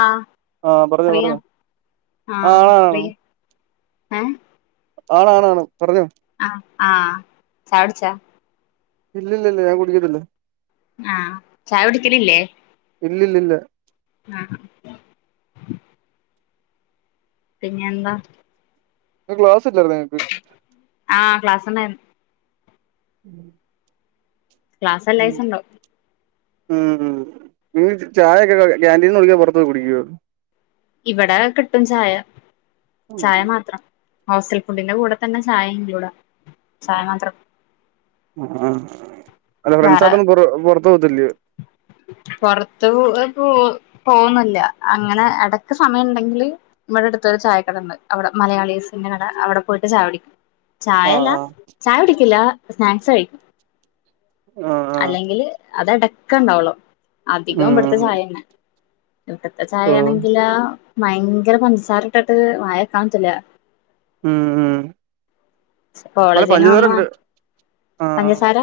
ആഹ് ആഹ് പറഞ്ഞോ ഫ്രീയാ പറഞ്ഞോ ആഹ് ആണ് ആണ് ഉം ആണ് ആണാണ് പറഞ്ഞോ ആഹ് ആഹ് ചായ കുടിച്ചാ ഇല്ലില്ലില്ല ഞാൻ കുടുക്കത്തില്ല ആഹ് ചായ കുടിക്കലില്ലേ ഇല്ലില്ലില്ല ആഹ് പിന്നെ എന്താ ഇന്ന് ക്ലാസ്സ്‌ ഇല്ലാരുന്നോ നിങ്ങക്ക് ആഹ് ക്ലാസ് ഉണ്ടാരുന്നു ഉം ക്ലാസ് എല്ലാ ദിവസവും ഉണ്ടാവും ഉം നിങ്ങ ചായൊക്കെ കാന്റീൻന്ന് കുടിക്കുവോ പുറത്ത് പോയി കുടിക്കുവോ ഇവിടെ കിട്ടും ചായ ചായ മാത്രം ഹോസ്റ്റൽ ഫുഡിന്റെ കൂടെ തന്നെ ചായ ഇൻക്ലൂഡാ ചായ മാത്രം ആഹ് അല്ല ഫ്രണ്ട്സ് വേറെ ആയിട്ട് ഒന്നും പുറത്ത് പോത്തില്ലിയോ പുറത്ത് പോ പോകുന്നില്ല അങ്ങനെ ഇടക്ക് സമയം ഉണ്ടെങ്കില് ഇവിടെ അടുത്തൊരു ചായക്കട ഉണ്ട് അവിടെ മലയാളീസിന്റെ കട അവിടെ പോയിട്ട് ചായ കുടിക്കും ചായ ആഹ് അല്ല ആഹ് ചായ കുടിക്കില്ല സ്നാക്സ് കഴിക്കും ഏഹ് അല്ലെങ്കില് അത് ഇടക്കുണ്ടാവുള്ളൂ അധികവും ഇവിടുത്തെ ഉം ചായ തന്നെ ഇവിടുത്തെ ഓഹ് ചായയാണെങ്കിലാ ഭയങ്കര പഞ്ചസാര ഇട്ടട്ട് വായെക്കാ പറ്റൂല്ല മം അവിടെ കോളേജിന്ന് പഞ്ചസാര വന്ന ഇട്ടിട്ട് ആഹ് പഞ്ചസാര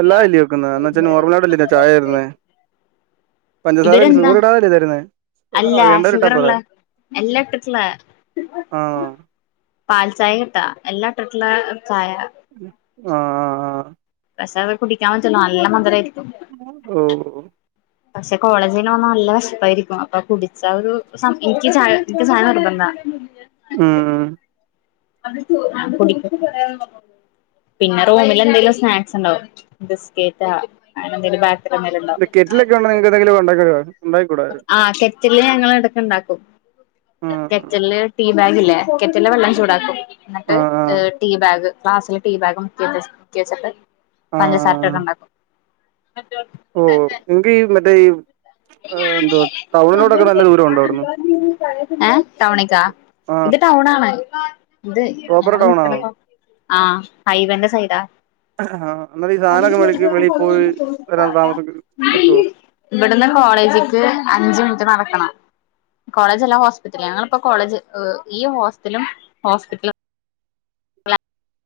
അല്ലായില്ലിയോവെക്കന്ന് എന്ന് വെച്ചാ നോർമലായിട്ടല്ലെ ചായ തരുന്നെ [unintelligible] പഞ്ചസാര ഇവരെന്താ ഷുഗർ ഇടാതല്ലേ തരുന്നെ അല്ല വേണ്ടവര് ഷുഗറുള്ള ഇട്ടാപ്പോരെ എല്ലാം ഇട്ടിട്ടുള്ള ആഹ് പാൽ ചായ കിട്ടാ എല്ലാം ഇട്ടിട്ടുള്ള ചായ ആഹ് പക്ഷെ അത് കുടിക്കാൻ പറ്റില്ല നല്ല മധുരം ആയിരിക്കും ഓ ഓ പക്ഷെ കോളേജിന്ന് വന്നാ നല്ല വിശപ്പായിരിക്കും അപ്പൊ കുടിച്ചാ ഒരു സം എനിക്ക് എനിക്ക് ചായ നിർബന്ധാ മ് [unintelligible] കുടി പിന്നെ റൂമിൽ എന്തെങ്കിലും സ്നാക്സ് ഉണ്ടാവും ബിസ്കറ്റാ അങ്ങനെ എന്തെങ്കിലും എന്തെങ്കിലും ഉണ്ടാവും കെറ്റ്‌ലൊക്കെ ഉണ്ടെങ്കി എന്തെങ്കിലുംഒക്കെ ഉണ്ടാക്കാം ആഹ ഗെറ്റലില് ഇടക്ക് ഇണ്ടാക്കും ആഹ് ഗെറ്റില് ടീ ബാഗ് ഇല്ലേ കേറ്റലിലെ വെള്ളം ചൂടാക്കും എന്നിട്ട് ആഹ് ആഹ് ടീ ബാഗ് ക്ലാസ്സിലെ ടീ ബാഗും മുക്കി വെച്ചിട്ട് പഞ്ചസാര ഇട്ടിട്ട് ഒണ്ടാക്കും ഉം ന്തി ഈ മറ്റേ ഈ എന്തോ ഏഹ് ടൗണിക്കോ ആഹ് ഇത് ടൗൺ ആണ് ഇത് പ്രോപ്പർ ഞങ്ങള് ടൗണാണോ നിക്കണത് ആഹ് ഹൈവന്റെ സൈഡ് [inaudible] ആഹ് അന്നേരം ഈ സാധനൊക്കെ മേടിക്ക് വെളിയിൽ പോയി വരാൻ താമസം കിട്ടുവോ ഇവിടന്ന് കോളേജിക്ക് അഞ്ച്മിനിറ്റ് നടക്കണം കോളേജ് അല്ല ഹോസ്പിറ്റൽ ഞങ്ങളിപ്പോ കോളേജ് ഈ ഹോസ്റ്റലും ഹോസ്പിറ്റലും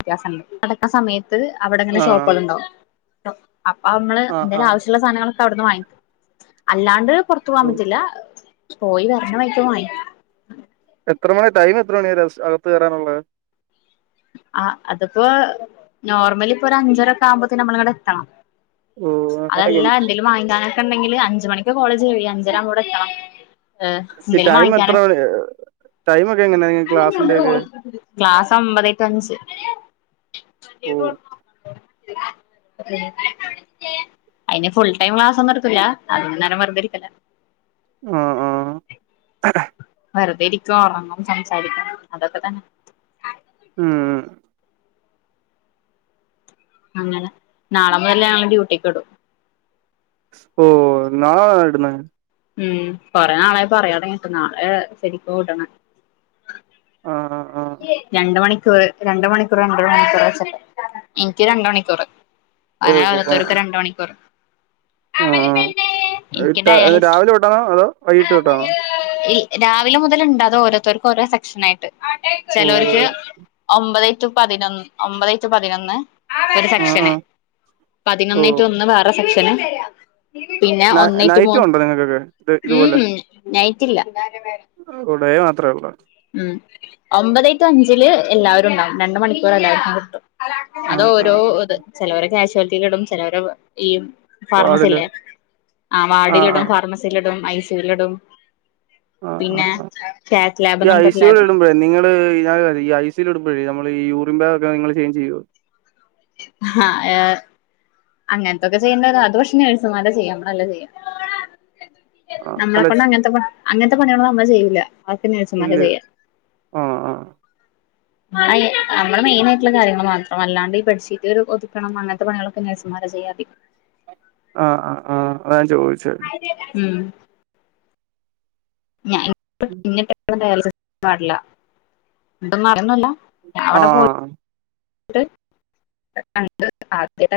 വ്യത്യാസണ്ട് നടക്കുന്ന സമയത്ത് അവിടെങ്ങനെ ആഹ് ഷോപ്പുകളണ്ടാവും അപ്പൊ നമ്മള് ആഹ് എന്തായാലും ആഹ് ആവശ്യ- ഇള്ള സാധനങ്ങളൊക്കെ അവിടുന്ന് വാങ്ങിക്കും അല്ലാണ്ട് പുറത്തു പോവാാൻ ഓഹ് പറ്റില്ല പോയി വരുന്ന വഴിക്ക് വാങ്ങിക്കും എത്ര മണി ടൈം എത്ര മണിവരെ അകത്ത് കയറാനുള്ളത് ആഹ് അത്പ്പോ നോർമല് ഇപ്പൊരു അഞ്ചരൊക്കെ ആവുമ്പോത്തിന് നമ്മളിടെ എത്തണം ഓഹ് അതല്ല അങ്ങനൊക്കെയുണ്ട് എന്തെേലും വാങ്ങാനൊക്കെ ഉണ്ടെങ്കിൽ അഞ്ച്മണിക്ക് കോളേജ് കയ്യും അഞ്ചരകു മ്പോബടെഎത്തണം ഏഹ് ഈ എന്തേിലും ടൈം എത്ര വാങ്ങിക്കാന- മണി ടൈമൊക്കെ എങ്ങനെയാ നിങ്ങ ക്ലാസ്സിന്റെയൊക്കെ ക്ലാസ്സ്‌ ഒമ്പത് മണി ഓഹ് [inaudible] അയ്ന് ഫുൾ ടൈം ക്ലാസ്സൊന്നും എടുക്കൂല അതിക നേരം വറുതെ ഇരിക്കല ആഹ് ആഹ് വെറുതെ ഇരിക്കും ഉറങ്ങും സംസാരിക്കും അതൊക്കെ തന്നെ ഉം അങ്ങനെ നാളെ മുതല്ലേ ഞങ്ങളെ ഡ്യൂട്ടിക്ക് ടും ഓഹ് നാളെയാണോ ഇടുന്നെ ഉം കൊറെേ നാളായി പറയാടങ്ങിട് നാളെ ശരിക്കും ട്ണ് ആഹ് ആഹ് രണ്ട് മണിക്കൂർ രണ്ട്മണിക്കൂർ രണ്ട് മണിക്കൂർ വച്ചിട്ട് എനിക്ക് രണ്ടണിക്കൂർ അങ്ങനെ ഓഹ് ഓഹ് ആഹ് ഓരോരുത്തർക്ക് രണ്ട് മണിക്കൂറ് ആഹ് എനിക്ക് ആഹ് ഡയാലിസിസ് രാവിലെ തൊട്ടാണോ അതോ വൈകിട്ട് തൊട്ടാണോ ഈ രാവിലെ മുതൽ ഉണ്ട് ഓരോത്തർക്കും ഓരോ സെക്ഷന ആയിട്ട് ഓ ചേലോർക്ക് ഒമ്പത് റ്റു പതിനൊന്ന് ഒമ്പതെ റ്റു പതിനൊന്ന് ഒരു ആഹ് സെക്ഷന് ആഹ് ഓ പതിനൊന്നെ റ്റു ഒന്ന് വേറെ സെക്ഷന് പിന്നെ ന ഒന്നേ റ്റു നൈറ്റും മൂന്ന് ഉണ്ടോ നിങ്ങൾക്കൊക്കെ ഇത് ഉം ഉം നൈറ്റ് ഇല്ല കടയേ മാത്രമേ ഉള്ളൂ ഉം ഒമ്പതായിട്ടു അഞ്ചില് എല്ലാവരും ഉണ്ടാവും രണ്ട് മണിക്കൂർ എല്ലാവർക്കും കിട്ടും അത് ആഹ് ഓരോ ആഹ് ഇത് ചിലവര് കാഷ്യലിറ്റി കിടും ചിലവരെ ഈ ഫാർമസി വാർഡില് ല്ലേ ആ വടിൽ ആഹ് ഇടും ആഹ് ഫാർമസി ഫാർമസില്ടും ഐ സി ലിടും ആഹ് പിന്നെ ആഹ് ആഹ് കാറ്റ് ഈ ലാബ്ന്ന് ഐ സി ല് ഇടുമ്പോഴേ നിങ്ങള് ഞൻ ഐസിൽ ഇടുമ്പോഴേ നമ്മൾ യൂറിന് ബാഗക്കെ നിങ്ങള് ചേഞ്ച് ചെയ്യോ ആഹ് ഏഹ് അങ്ങനത്തൊക്കെ ചെയ്യേണ്ടരും അത് പക്ഷേ നേഴ്സ്മാരാ ചെയ്യാം നമ്മളല്ല ചെയ്യ ആഹ് നമ്മളെ അല്ല കൊൊണ്ട് അങ്ങന്ത്തെ അങ്ങനത്തെ പണിയാളൊന്നുമ് നമ്മള് ല വാക്കിന്നി നെയ്സ്മാരാ ഇല്ലേ ചെയ്യാ ആഹ് ആഹ് മ്മൾ നമ്മെൾ മെയിന ആയിട്ടുള്ള കാര്യങ്ങൾ മാത്രം അല്ലാണ്ട് ഈ ബെഡ് ഷീറ്റ് ഒതുക്കണം അങ്ങനത്തെ പണികളക്കെ നെയ്സ്മാര ചെയ്യാത്യം ആഹ് ആ് ആഹ് അതാൻചോയ്ച്ചത് ഉം ഞാൻ പ്പന്ന് ഡയാലിസിസ് വാർഡില എന്നും മാറോന്നില്ല ആഹ കണ്ട് ആദ്യത്തെ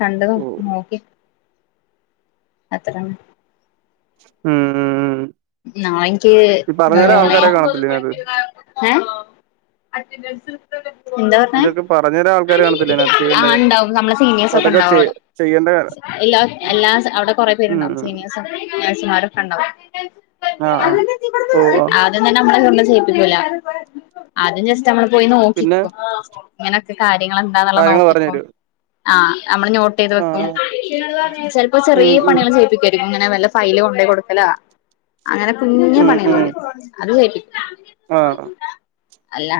കണ്ടത് ഓ നോക്കി അത്രം ഉം ഉള' നാളക്ക് മൂന്നേ കാണത്തില്ലേ ഇതിനകത്ത് അ ദസ എന്താ പറഞ്ഞ ഇതൊക്കെ പറഞ്ഞുതരാൻ ആൾക്കാര് കാണത്തില്ലേ ഇതിനകത്ത് ആഹ ചെയ്യേണ്ട ഉണ്ടാവും നമ്മളെ സീനിയേഴസ് അപ്പൊ ഒക്കെ അതൊക്കെ ഉണ്ടാവും അവിടെ ചെയ്യേണ്ട എല്ലാ എല്ലാ അവിടെ കൊറെേ ഉം പേരുണ്ടാവും ഉം സീനിയേഴ്സും നേഴ്സുമാരൊക്കെ ഉണ്ടാവും ആഹ് ആഹ് ഓ ആഹ് അത തന്നെ നമ്മ ചെയല അ നമ്മള് പോയി പിന്നെ നോക്കിക്കും ഇങ്ങനെയൊക്കെ കാര്യങ്ങൾ എന്താന്നുള്ള കാര്യങ്ങൾ പറഞ്ഞു നോക്കിക്കോ തരൂ ആഹ് നമ്മള് നോട്ട് ചെയ്ത് ആഹ് വെക്കും ആഹ് ചെപ്പോ ഉം ചെറിയ ഉം പണികൾ ചെയ്യിപ്പിക്ക ഇങ്ങനെ വല്ല ഫൈല് കൊണ്ട കൊടുക്കല അങ്ങനെ കുഞ്ഞ ഉം ഉം പണികളുണ്ട് അത് കേും ആഹ് അല്ല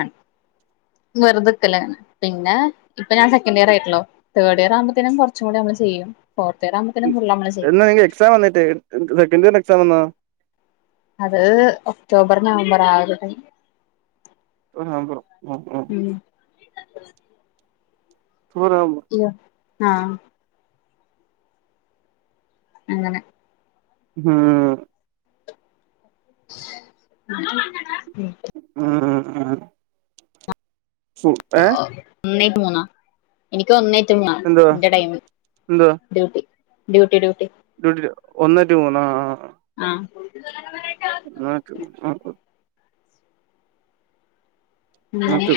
വെറുതെക്കല്ലെ പിന്നെ ഇപ്പൊ ഞാൻ സെക്കൻഡ് ഇയർ ആയിട്ടല്ലോ തേഡ് ഇയർ ആുമ്പോേും കുറച്ചു കൂടി നമ്മ ചെയ്യും ഫോർത്ത്യർ ആുമ്പത്തേും ഫുള്ളള്മ്മള് ചെയ്യും എന്നാ [inaudible] [inaudible] ക നിങ്ങക്ക് എക്സാം വന്നിട്ട് സെക്കൻ് ഇയറിന് എക്സാം വന്നോ അത് ഒക്ടോബർ നവംബർ ആവട്ടെ ആ ഉം സുമ ഇോ ആഹ അങ്ങനെ ഹം ആഹ ഏ ഒന്നേറ്റ മൂന്നാ എനിക്ക് ഒന്നേറ്റ മൂന്നാ എന്തുവാ എന്റെ ടൈമിൽ എന്തുവാ ഡ്യൂട്ടി ഡ്യൂട്ടി ഡ്യൂട്ടി ഒന്ന് ടു മൂന്ന് ആ ആ ആക്ക ആ ഉ ഒന്ന് ടു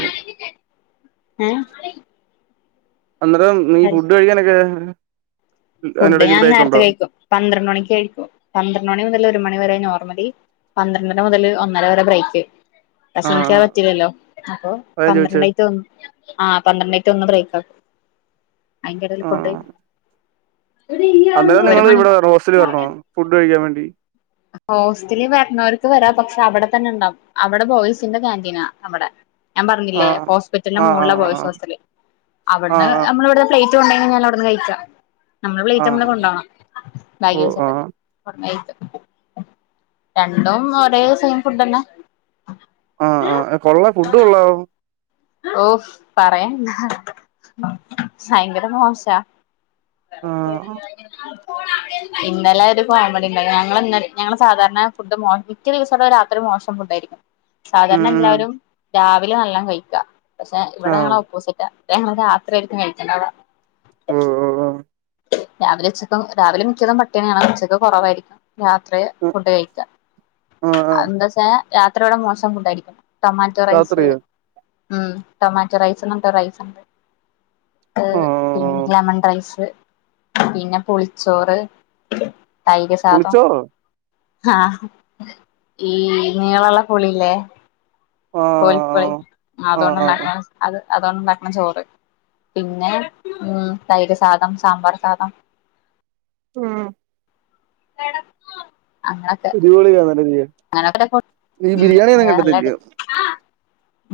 ആഹ അന്നേരം നീഈ ഫുഡ് കഴിക്കാനൊക്കെ ഫുഡ് അതിനിടയ്ക്ക് ഞാൻ ബ്രേക്ക് നേരത്തെ ഉണ്ടോ കഴിക്കും പന്ത്രണ്ട് മണിക്ക് കഴിക്കും പന്ത്രണ്ട് മണി മുതൽ ഒരു മണി വരെ നോർമലി പന്ത്രണ്ടര മുതല് ഒന്നര വരെ ബ്രേക്ക് ആഹ് പ്രസമിക്കാൻ ആഹ് പറ്റില്ലല്ലോ അപ്പൊ അതാ ഞാൻ ചോദിച്ചേ പന്ത്രണ്ടായി തോന്നും ആ പന്ത്രണ്ടെ ടു ഒന്ന് ബ്രേക്കാ അയ്‌ന്റെടേല് ഫുഡ് ആഹ് അന്നേരം ഒരു നിങ്ങള് മണി ഇവടെ ഹോസ്റ്റലി വേരണോ ഫുഡ് കഴിക്കാൻ വേണ്ടി ഹോസ്റ്റലീ വര്ണോര്ക്ക് വരാം പക്ഷെ അവടെ തന്നെ ഇണ്ടാവും അവടെ ബോയ്സിന്റെ കേന്റീനാ അവടെ ഞാൻ ആ പർഞ്ഞില്ലേ ഹോസ്പറ്റലിന്റെ ആ ആ മോൾളാ ബോയ്സ് ഹോസ്റ്റല് ആ ആ അവ്ട്ന്ന് നമ്മള് ഇവടെ പ്ലേറ്റ് കൊണ്ടെങ്കി ഞാൻ അവിടുന്ന് കഴിക്കാം നമ്മെ ആ ആ പ്ലേറ്റ് നമ്മള് കൊണ്ട പോോകണം ഓ ആ ബാഗട്ട രണ്ടും ഒരേ സെയിം ഫുഡെന്നെ ആ ആ കൊള്ളാ ഫുഡ് കൊള്ളാവോ ഓ പറയണ്ടാ സയങ്കര മോശാ ആ [inaudible] ഇന്നലെ ഒര് കോമഡി ണ്ടായി ഞങ്ങള് ന്ന ഞങ്ങള് സാധാരണ ഫുഡ് മോ മിക്ക ദിവസ രാത്രി മോശം ഫുഡാ ആായിരിക്കും ഉം സാധാരണ ഉം എല്ലാവരും രാവിലെ നല്ലം കയ്ക്കാ പക്ഷെ ഇവടെ ആ ഞങ്ങള് ഓപ്പോസിറ്റാ ഞങ്ങള് രാത്രി ആര്ക്കും കയ്ക്ക്ണ്ടാവാ [unintelligible] രാവിലെ ഉച്ചക്കും രാവിലെ മിക്കതും പട്ടിണി ആണ് ഉച്ചക്ക് കൊറവായിരിക്കും രാത്രി ഉം, ഫുഡ് കയ്ക്കാ ആ ആ എന്താച്ചാ രാത്രിയോടെ മോശം ഫുഡായിരിക്കും ടൊമാറ്റോ റൈസ് രാത്രിയോ ഉം ടൊമാറ്റോ റൈസ് ങ്ങാത്തെ റൈസ് ഇണ്ട് ക്ക് ആ പിന്നെ ലെമൺ റൈസ് പിന്നെ പുളിച്ചോറ് തൈര് സാധം പുളിച്ചോറോ ആ ഈ നീളള്ളേ പുളില്ലേ ആ കോലിപ്പൊളി ആ അതൊണ്ട് ആ ആ ഉണ്ടാക്ക്ണ അത് അതൊണ്ട് ഉണ്ടാക്ക്ണ ചോറ് പിന്നെ ഉം തൈര് സാധം സാമ്പാർ സാധം ഉം [unintelligible] അങ്ങ അടിപ്പോളി കഥ [unintelligible] അങ്ങനൊക്കേ ഉം നല്ലായിട്ട്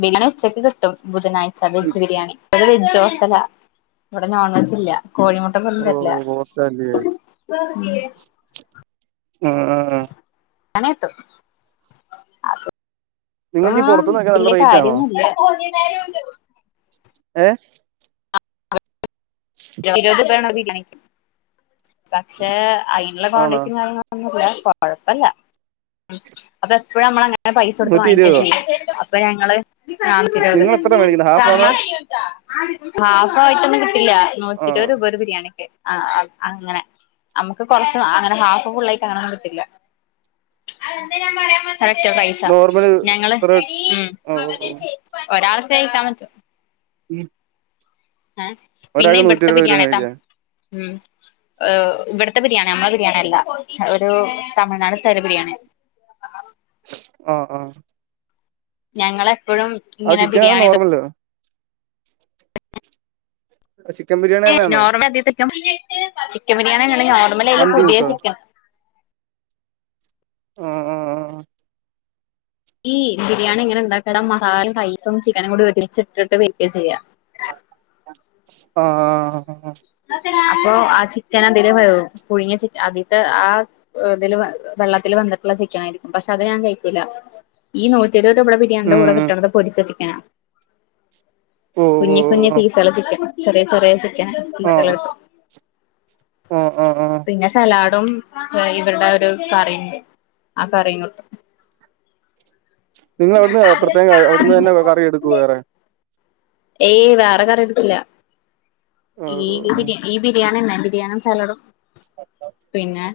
ബിരിയാണി ഉച്ചക്ക് കിട്ടും ബുധനാഴ്ച്ചാ ബി- വെജ്ജ് ബിരിയാണി ഇവടെ വെജ്ജ് ഹോസ്റ്റലാ ഇവടെ നോൺ വെജ്ജില്ലാ കോഴിമുട്ട പോലും ഓ തരില്ല ബിരിയാണി [unintelligible] ആഹ് ണിക്കിട്ടും ആ നിങ്ങക്ക് ഈ പുറത്തുന്നൊക്കെ നല്ല വല്യ റേറ്റ് ആണോ കാര്യന്നുല്ല്യ ഏഹ് [unintelligible] പക്ഷെ അയ്ന്ള്ള ആണോ കോണ്ടിറ്റിംകാര്യ ഏ കൊഴപ്പല്ല അപ്പ എപ്പോഴും അമ്മളങ്ങ നെ പൈസ ഒടുത്ത് നൂറ്റി വാങ്ങിക്ക ഇരുപതോ ചെയ്യാ അപ്പ ഞങ്ങള് നാപ്പത്തി ഇരവത് നിങ്ങളെത്ര മേടിക്കുന്നെ ഹാഫാണോ ഹാഫയിട്ടൊന്നും കിട്ടില്ലാ ആ നൂറ്റി ഇരവത് രൂപ ഒര് ബിരിയാണിക്ക് ആഹ് അങ്ങനെ അമ്മക്ക് കൊർച്ചോ അങ്ങനെ ഹാഫ് ഫുള്ളായിട്ട് അങ്ങനൊന്നും കിട്ടില്ലാ [inaudible] കറക്റ്റ് പൈസ നോർമല് ഞങ്ങള് ഇത്ര ഉം ഓ ഓ ഒരാൾക്ക് കഴിക്കാൻ പറ്റും എ ഏ പിന്നെ ഇവ്ട്ത്തെ ഇരുപത് ബിരിയാണി ബിരിയാണിട്ടാ കഴിക്കാൻ ഉം ഹ് ഇവ്ട്ത്തെ ബിരിയാണി നമ്മളെ ബിരിയാണി അല്ല ഒരു തമിഴ്നാട് തല ബിരിയാണി ആഹ് ആഹ് ഞങ്ങളെപ്പഴും അഹ് ചിക്കന നോർമലല്ലേ അ ചിക്കൻ ബിരിയാ ഏ നോർമൽ [unintelligible] ചിക്കൻ ബിരിയാണി നോർമലയ്ല് മന്തി പുതിയ കൂട്ടോ ചിക്കൻ ആഹ് അഹ് ആഹ് ഈബിരിയാണി ഇങ്ങനെ ഇണ്ടാക്കാണ മസാലം റൈസും ചിക്കനും ഒരുമിച്ചിട്ടിട്ട് വെക്കാ ചെയ്യാ ആഹ [unintelligible] അപ്പൊ ആ ചിക്കൻ അതില് വേവും പുഴുങ്ങ ച ആദ്യത്തെ ആ ഇതില് വെള്ളത്തിൽവന്നിട്ടുള്ളചിക്കനായിയിരിക്കും പക്ഷെ അത് ഞാൻ കഴിക്കൂല്ല [unintelligible] ഈ നൂറ്റിരുപത് ഇവിടെ എണ്ട കൂടെ ഉം കിട്ടണത് പൊരിച്ച ചിക്കനാണ് ഓ ഓ കുഞ്ഞി കുഞ്ഞി പീസള്ള ചിക്കൻ ചെറിയ ചെറിയ ചിക്കൻ പീസുകള് ആഹ് കിട്ടും ആഹ് ആഹ് ആഹ് പിന്നെ സലാഡും ഇവര്ടെ ഒരു കറി ഇണ്ട് ആ കറി ഇ നിങ്ങ അവിടുന്ന് പ്രത്യേക അവിടുന്ന് തന്നെ കറി [unintelligible] യ എടുക്കു വേറെ ഏയ് വേറെ കറിഎടുത്തില്ല ഓ ഓ ഈരി ഈ ബിരിയാണിന്നെ ബിരിയാണിം സാലഡും പിന്നെ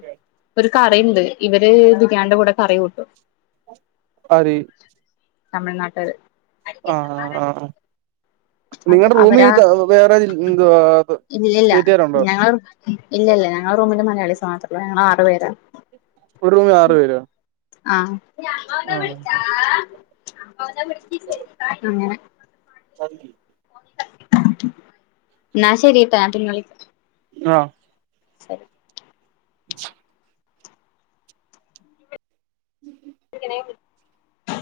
ഒരു കറി ഇണ്ട് ഇവര് ബിരിയാണിന്റെ കൂടെ കറി കൂട്ടു ആര് തമിഴ്നാട്ടാര് ആഹ് ആഹ് ആഹ് അപ്പൊ നിങ്ങടെ റൂമി അവരാ ത വേറെ ന്താ സ്റ്റേറ്റ്കാരുണ്ടോ? ഇല്ല ഇല്ല ഞങ്ങളെ റൂമില് മലയാളീസ് മാത്രാെള്ളു ഞങ്ങളാറ് പേരാ ഒര് റൂമി ആറ് പേരോ ആഹ് ആ അങ്ങനെ [unintelligible] ന്നാ ശെരീട്ടാ ഞാൻ പിന്നെ വിളി ആഹ് ശെരി [unintelligible] [inaudible] [unintelligible]